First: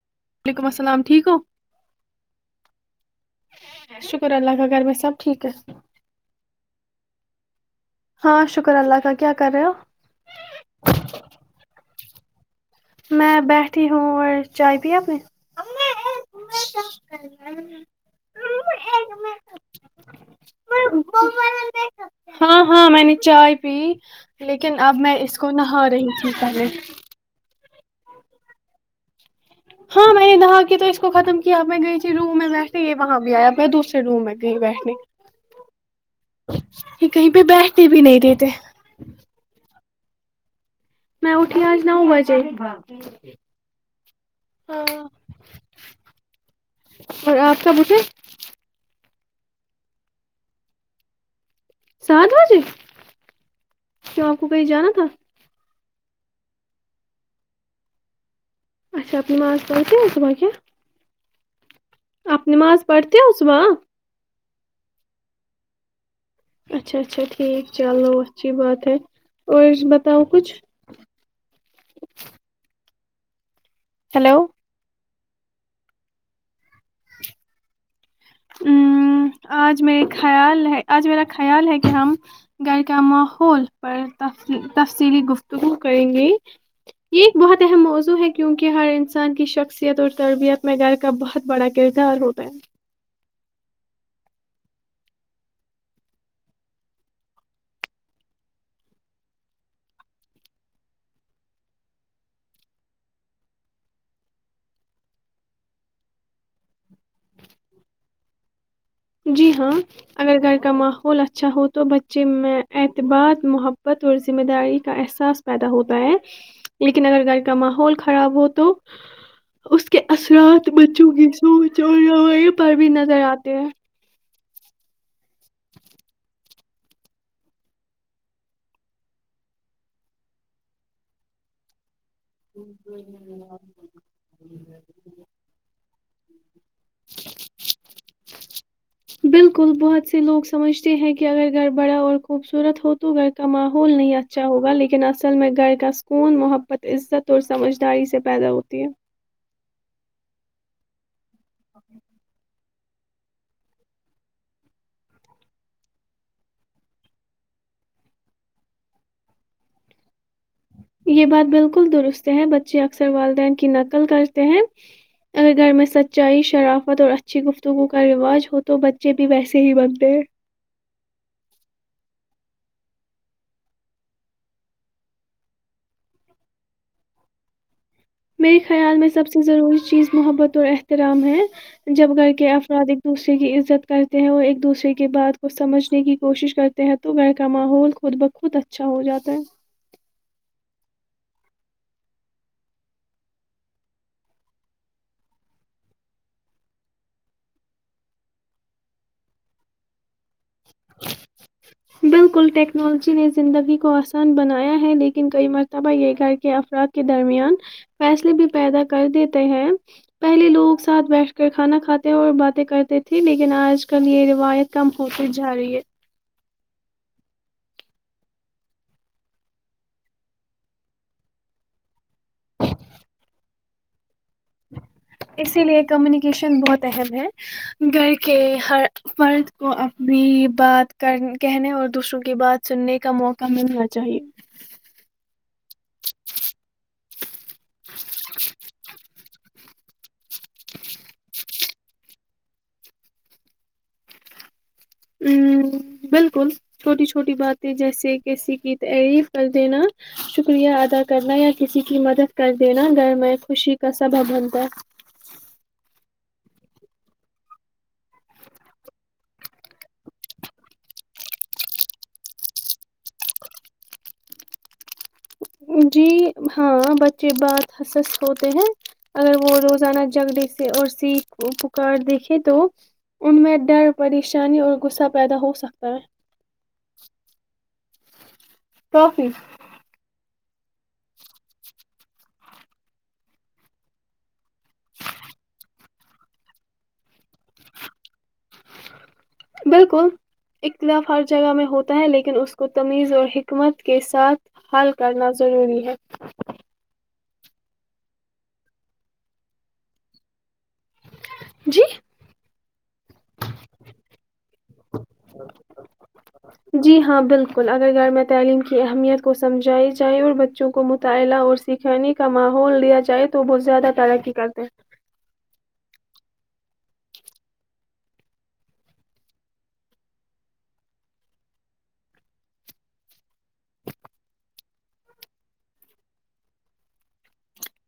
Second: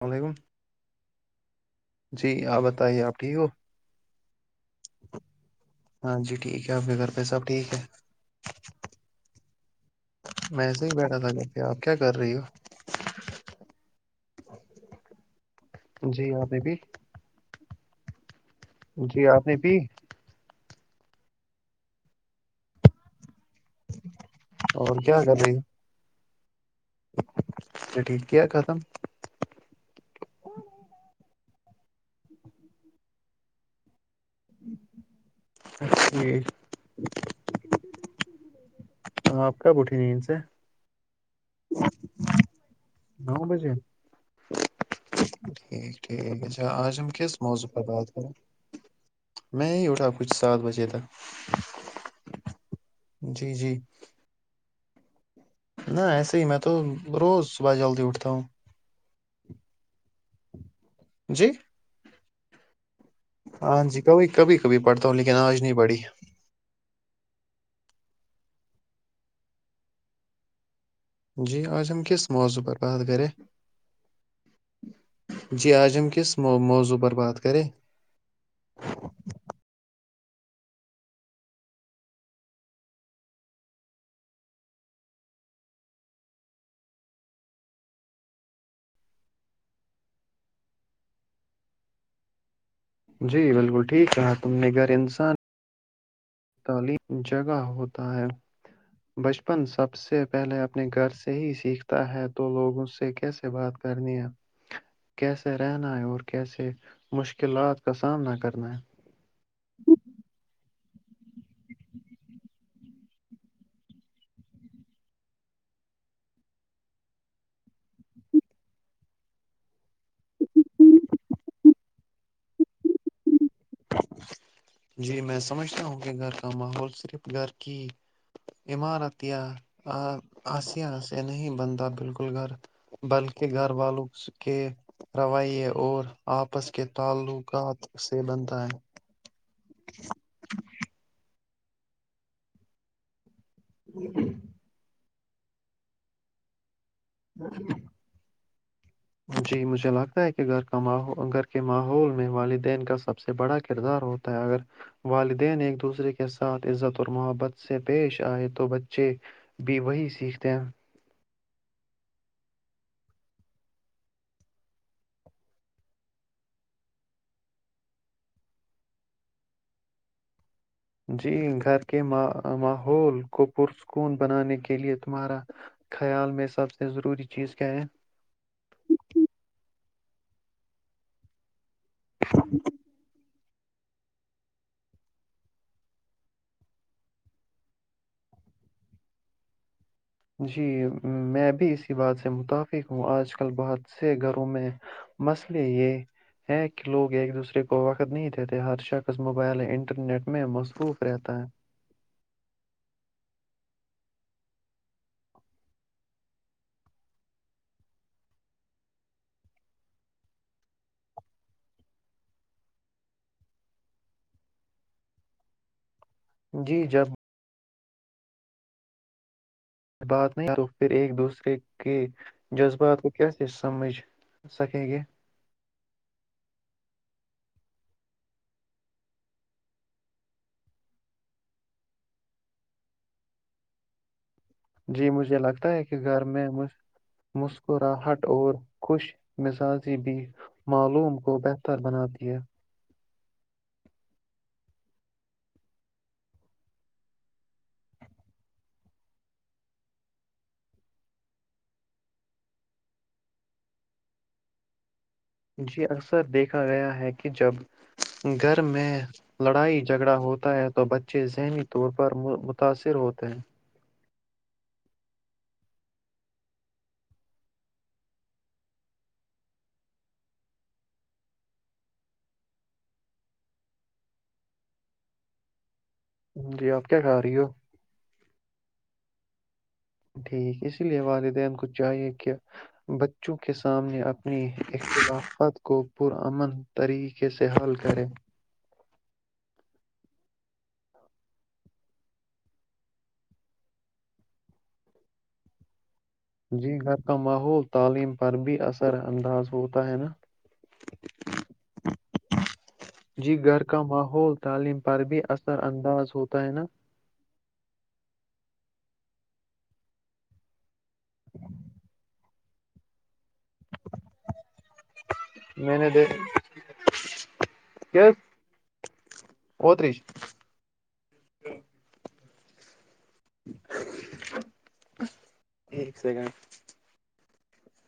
اللام علیکم وعلیکم السلام ٹھیک ہو جی آپ بتائیے آپ ٹھیک ہو شکر اللہ کا گھر میں سب ٹھیک ہے ہاں جی ٹھیک ہے آپ کے گھر پہ سب ٹھیک ہے ہاں شکر اللہ کا کیا کر رہے ہو میں ایسے ہی بیٹھا تھا گھر پہ آپ کیا کر رہی ہو میں بیٹھی ہوں اور چائے پ اپنی جی یہاں پہ بھی جی آپ نے پی ہاں ہاں میں نے چائے بھی لیکن اب اور میں کیا اس کر کو ہو نہا رہی جٹکے [unintelligible] تو ٹھیک کیا ہے ختم ہاں میں نے دا کی تو اس کو ختم کیا میں گئی تھی رووم میں بیٹھے یہ وہاں بھی آیا میں دوسر روم میں کہیں بیٹھنے ٹھیک یہ کہیں پہ بیٹھ بھی نہیں دیتے ہاں آپ کب اٹھی نہیں ان سے میں اٹھی آج نو بجے نو بجے ٹھیک ٹھیک اچھا آج ہم اور کس آپ موضوع سب پر اھے بات کریں میں ہی اٹھا کچھ سات بجے تک سات بجے جی جی چوپ کو کہیں جانا تھا نہ ایسے ہی میں تو روز صبح جلدی اٹھتا ہوں اچا نماز پنتی ہے صبح کی جی آپ نماز پڑھتے ہو صبح ہاں جی کبھی کبھی کبھی پڑھتا ہوں لیکن آج نہیں پڑھی اچھا اچھا ٹھیک چلو اچھی بات ہے اور بتاؤ کچھ جی آج ہم کس موضوع پر بات کرے ہلو جی آجم کس موضوع پر بات کریں؟ ہ آج میرے خیال ہے آج میرا خیال ہے کہ ہم گھر کا ماحول پر تفصیلی گفتگو کریں گے یہ ایک بہت اہم موضوع ہے کیونکہ ہر انسان کی شخصیت اور تربیت میں گھر کا بہت بڑا کردار ہوتا ہے جی بالکل ٹھیک ہے تم نے گھر انسان تعلیم جگہ ہوتا ہے بچپن سب سے پہلے اپنے گھر سے ہی سیکھتا ہے تو لوگ اس سے کیسے بات کرنی ہے کیسے رہنا ہے اور کیسے مشکلات کا سامنا کرنا ہے جی ہاں اگر گھر کا ماحول اچھا ہو تو بچے میں اعتبار محبت اور ذمہ داری کا احساس پیدا ہوتا ہے لیکن اگر گھر کا ماحول خراب ہو تو اس کے اثرات بچوں کی سوچ اور روی پر بھی نظر آتے ہیں جی میں سمجھتا ہوں کہ گھر کا ماحول صرف گھر کی عمارت یا آسیا سے نہیں بنتا بالکل گھر بلکہ گھر والوں کے رویے اور آپس کے تعلقات سے بند ہ بالکل بہت سے لوگ سمجھتے ہیں کہ اگر گھر بڑا اور خوبصورت ہو تو گھر کا ماحول نہیں اچھا ہوگا لیکن چل م میں گکس خون بت عزت اور سمجھداری سے پیدا ہوتی ہے مجا لگتا ہے ایک گھر کماؤ گھر کے ماحول میں والدین کے کا سب سے بڑا کردار ہوتا ہے اگر والدین ایک دوسرے کے ساتھ عزت اور محبت سے پیش آئے تو بچے بھی وہی سیکھتے ہیں یہ بات بالکل درست ہے بچے اکثر والدین کی نقل کرتے ہیں اگر گھر میں سچائی شرافت اور اچھی گفتگو کا رواج ہو تو بچے بھی ویسے ہی بنتے ہیں جی گھر کے ماحول کو پرسکون بنانے کےلئے تمہارا خیال میں سب سے ضروری چیز کیا ہے میرے خیال میں سب سے ضروری چیز محبت ال احترام ہے جب گھر کے افراد ایک دوسرے رے کی عزت کرتے ہیں اور ایک دوسرے کی بات کو سمجھنے کی کوشش کرتے ہیں تو گھر کا ماحول خود بخود اچھا ہو جاتا ہے جی میں بھی اسی بات سے متفق ہوں آج کل بہت سے گھروں میں مسئلے یہ ہے کہ لوگ ایک دوسرے کو وقت نہیں دیتے ہر شخص موبائل انٹرنیٹ میں مصروف رہتا ہے بالکل ٹیکنالوجی نے زندگی کو آسان بنایا ہے لیکن کئی مرتبہ یہ گھر کے افراد کے درمیان فیصلے بھی پیدا کر دیتے ہیں پہلے لوگ ساتھ بیٹھ کر کھانا کھاتے اور باتیں کرتے تھے لیکن آج کل یہ روایت کم ہوتی جا رہی ہے جی جب بات نہیں کر پھر ایک دوسرے کے جذبات کو کیسے سمجھ سکیں گے اسی لیے کمیونیکیشن بہت اہم ہے گھر کے ہر فرد کو اپنی بات کر کہنے اور دوسروں کی بات سننے کا موقع ملنا چاہیے جی مجھے لگتا ہے کہ گھر میں مسکراہٹ اور خوش مزاجی بھی معلوم کو بہتر بناتی ہے ہ بالکل چھوٹی چھوٹی باتیں جیسے کسی کی تعریف کر دینا شکریہ ادا کرنا یا کسی کی مدد کر دینا گھر میں خوشی کا سبب بنتا ہے جی اکثر گیا ہے کہ جب گھر میں لڑائی جھگڑا ہوتا ہے تو بچے ذہنی طور پر متاثر ہوتے ہیں جی ہاں بچے بات ح ہوتے ہیں اگر وہ روزانہ جگڑے سے اور سیکھ پکار دیکھے تو ان میں ڈر پریشانی اور غصہ پیدا ہو سکتا ہے جی آپ کیا کہہ رہی ہو کافی ٹھیک اس لیے والدین کو چاہیے کہ بچوں کے سامنے اپنی خلافات کو پرامن طریقے سے حل کرے بالکل اختلاف ہر جگہ میں ہوتا ہے لیکن اس کو تمیز اور حکمت کے ساتھ حل کرنا ضروری ہے جی گھر کا ماحول تعلیم پر بھی اثر انداز ہوتا ہے نا جی جی گھر کا ماحول تعلیم پر بھی اثر انداز ہوتا ہے نا جی ہاں بالکل اگر گھر میں تعلیم کے کی اہمیت کو سمجھائی جائے اور بچوں کو مطالعہ اور سکھانے کا ماحول دیا جائے تو وہ زیادہ ترقی کرتے ہیں نے اوتری ایک سیکنڈ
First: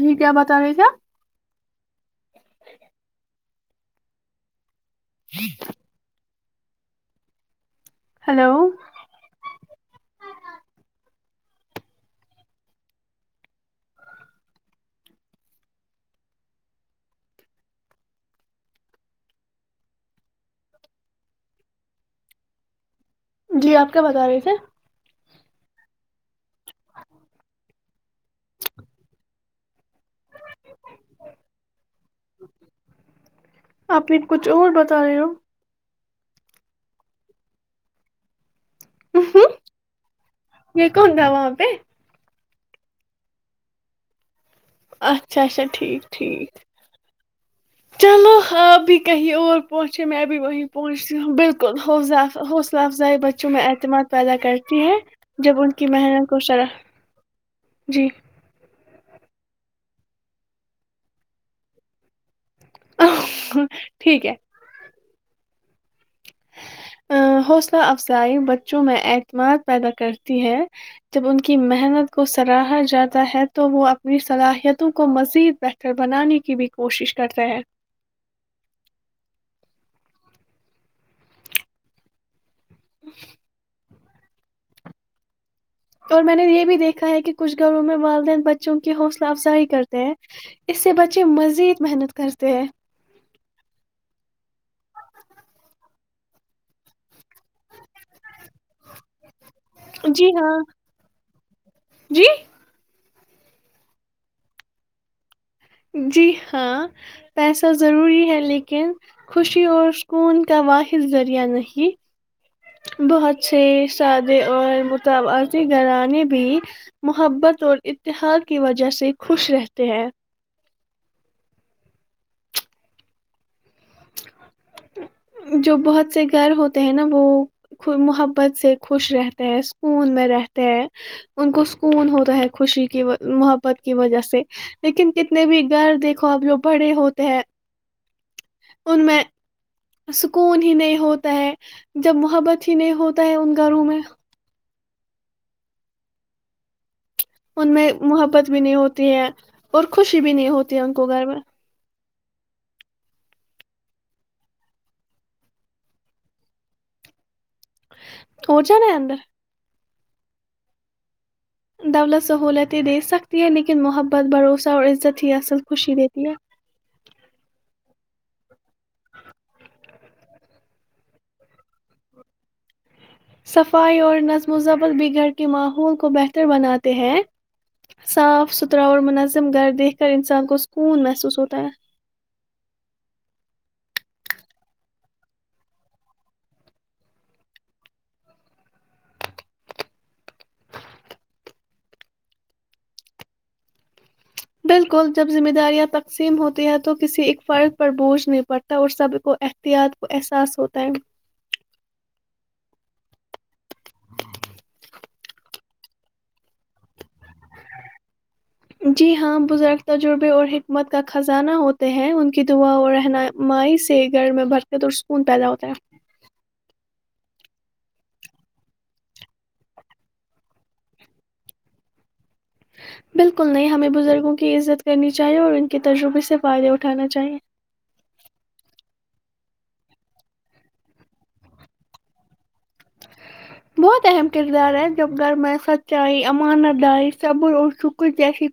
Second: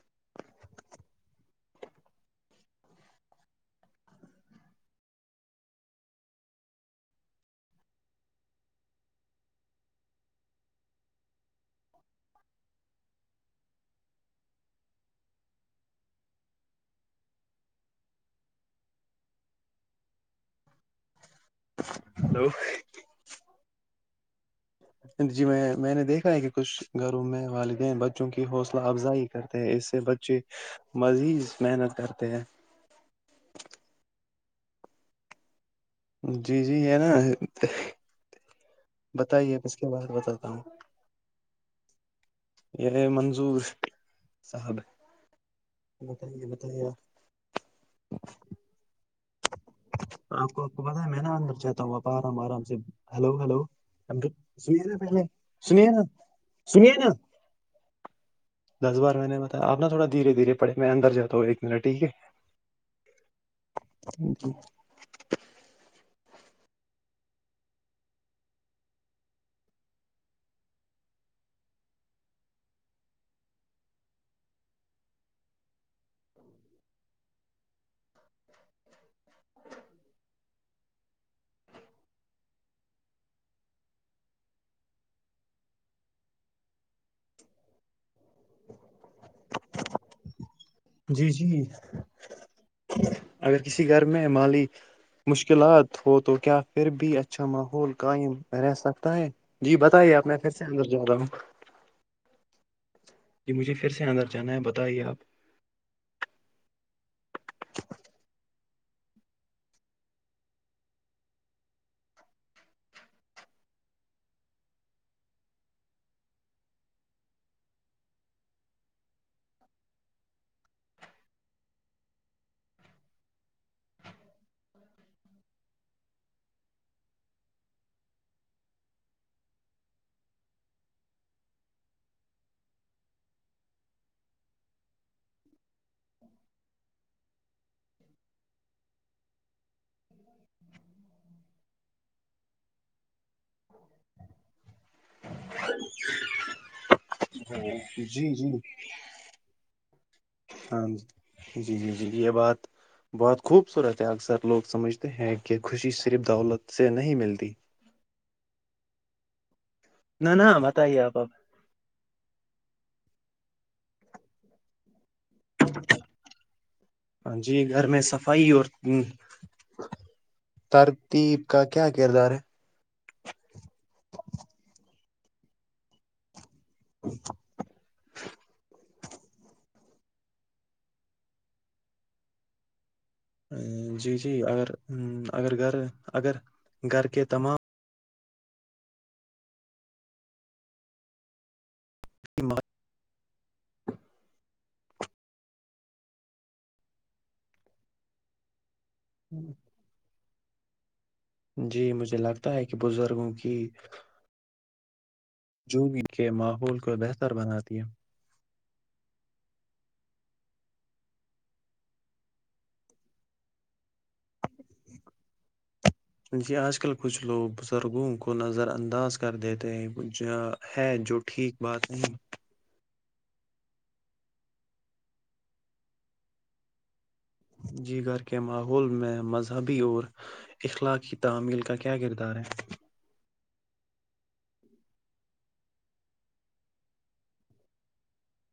جی کیا بتا رہے تھ آپ جی ہلو ہلو جی آپ کیا بتا رہے تھے جی میں میں نے دیکھا ہے کہ کچھ گھروں میں والدین ب چونکہ حوصلہ افزائی کرتے ہیں اس بچے مزید محنت کرتے ہیں آپ نے کچھ اور بتا رہے ہو جی جی ہے نا بتائیے اس کے بعد بتاتا ہوں م کون تھا وہاں پہ یہ منظور صاحب اچھا اچھا ٹھیک ہے۔ ٹھیک بتائیے بتائیے چلو ہاں بھی کہیں اور پہنچے میں ابھی آپ آپ کو وہیں آپ کو پتا ہے پہنچتی میں نا ہوں اندر بالکل جاتا ہوں آپ حوصلہ آرام آرام سے حوصلہ افزائی ہلو بچوں میں ہلو اعتماد پیدا کرتی سنیے ہے نا پہلے جب ان سنیے کی نا محنت کو شرح سنیے نا جی دس بار میںہ نے بتا آپ ن تھڑا دھیر دھیرے پڑے میں اندر جات ہوں ایک منٹ ٹھیک ہے ا [unintelligible] حوصلہ افزائی بچوں میں اعتماد پیدا کرتی ہے جب ان کی محنت کو سراہا جاتا ہے تو وہ اپنی صلاحیتوں کو مزید بہتر بنانے کی بھی کوشش کرتا ہے [unintelligible] [unintelligible] اور میں نے یہ بھی دیکھا ہے کہ کچھ گھروں میں م بچوں کی حوصلہ افزائی کرتے ہیں اس سے بچے جی جی مزید محنت کرتے ہیں اگر کسی گھر میں مالی مشکلات ہو تو کیا پھر بھی اچھا ماحول قائم میں رہ سکتا ہے جی بتائیے آپ جی میں پھر ہاں سے اندر ج رہا ہوں جی جی مجھے پھر سے اندر جانا ہے بتائیے آپ جی ہاں پیسہ ضروری ہے لیکن خوشی اور سکون کا واحد ذریعہ نہیں بہت سے سادے اور متوات گھرانے بھی محبت اور اتحاد کی وجہ سے خوش رہتے ہیں جو بہت سے گھر ہوتے ہیں نا وہ محبت سے خوش رہتے ہیں سکون میں رہتے ہیں ان کو سکون ہوتا ہے خوشی کی محبت کی وجہ سے لیکن کتنے بھی گھر دیکھو آپ جو بڑے ہوتے ہیں ان میں سکون ہی نہیں ہوتا ہے جب وہ محبت ہی نہیں ہوتا ہے ان گھروں میں [unintelligible] ان میں جی محبت جی بھی نہیں ہوتی ہے اور خوشی بھی نہیں ہوتی ہے ہاں ان کو گھر میں جی جی جی یہ بات بہت خوبصورت ہے اکثر لوگ سمجھتے ہیں کہ خوشی صرف دولت سے نہیں ملتی ہو جان اندر نہ نہ بتائیے آپ اب دولت سہولتیں دے سکتی ہیں لیکن محبت بھروسہ اور عزت اچھی اصل خوشی دیتی ہے بائی اور ترتیب کا کیا کردار ہے صفائی اور نظم و ضبط بھی گھر کے ماحول کو بہتر بناتے ہیں صاف ستھرا اور منظم گھر دیکھ کر انسان کو سکون محسوس ہوتا ہے جی جی اگر اگر گھر اگر گھر کے تمام [unintelligible] بالکل جب ذمہ داریاں تقسیم ہوتی ہیں تو کسی ایک فرد پر بوجھ نہیں پڑتا تور سبقو احتیاط احساس ہوتاائ جی مجھے لگتا ہے کہ بزرگوں کی جوبی کے ماحول کو بہتر بناتی ہے جی ہاں بزرگ تجربے اور حکمت کا خزانہ ہوتے ہیں ان کی دعا اور رہنمائی سے گھر میں برکت اور سکون پیدا ہوتا ہے جی آج کل کچھ لوگ بزرگوں کو نظر انداز کر دیتے ہیں جو ہے جو ٹھیک بات نہیں بالکل نہیں ہمیں بزرگوں کی عزت کرنی چاہیے اور ان کے ترجربے سے فائدے اٹھانا چے جی گھر کے ماحول میں مذہبی اور اخلاقی تعمیل کا کیا کردار ہے بہت اہم کردار ہے جب گھر میں سچائی امانت ڈائی صبر اور شکر جیسی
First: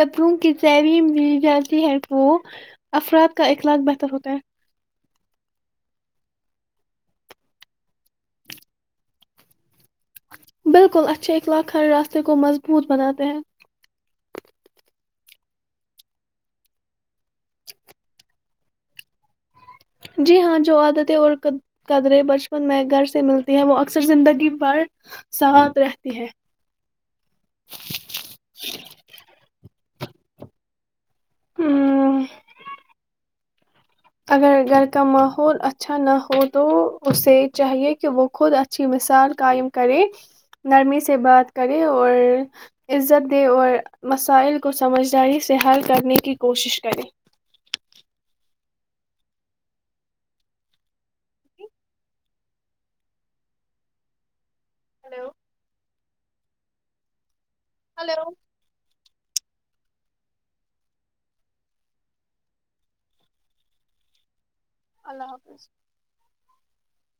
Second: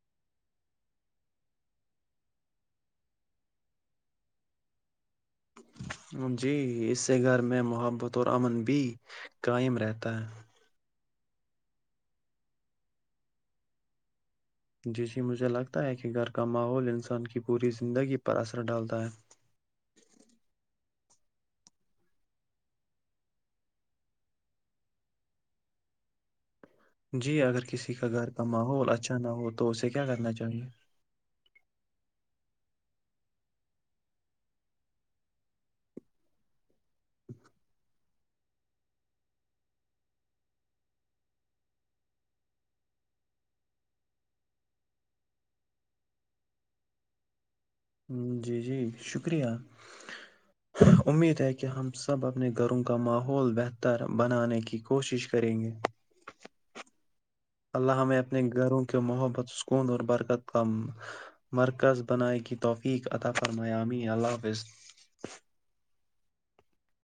قتروں کی تلیم دی جاتی ہے تو افراد کا اخلاق بہتر ہوتا ہے جی اس سے گھر میں محبت اور امن بھی قائم رہتا ہے بالکل اچ چھ ایک لاکھ ہر راستے کو مضبوط بناتے ہیں جسے مجھے لگتا ہے کہ گھر کا ماحول انسان کی پوری زندگی پر اثر ڈالتا ہے جی ہاں جو عادتیں اور قدریں بچپن میں گھر سے ملتی ہیں وہ اکثر زندگی بھر ساتھ رہتی ہے جی اگر کسی کا گھر کا ماحول اچھا نہ ہو تو اسے کیا کرنا چاہیئے ہ اگر گھر کا ماحول اچھا نہ ہو تو اسے چاہیے کہ وہ خود اچھی مثال قائم کرے نرمی سے بات کرے اور عزت دے اور مسائل کو سمجھداری سے حل کرنے کی کوشش کرے جی جی شکریہ امید ہے کہ ہم سب اپنے گھروں کا ماحول بہتر بنانے کی ہلو کوشش کریں گے اللہ میں ہلو اپنے گھروں کے محبت سکون اور برکت کا مرکز بنائے کی توفیق عطافرمیامیی اللہ حفظ اللہ حافظ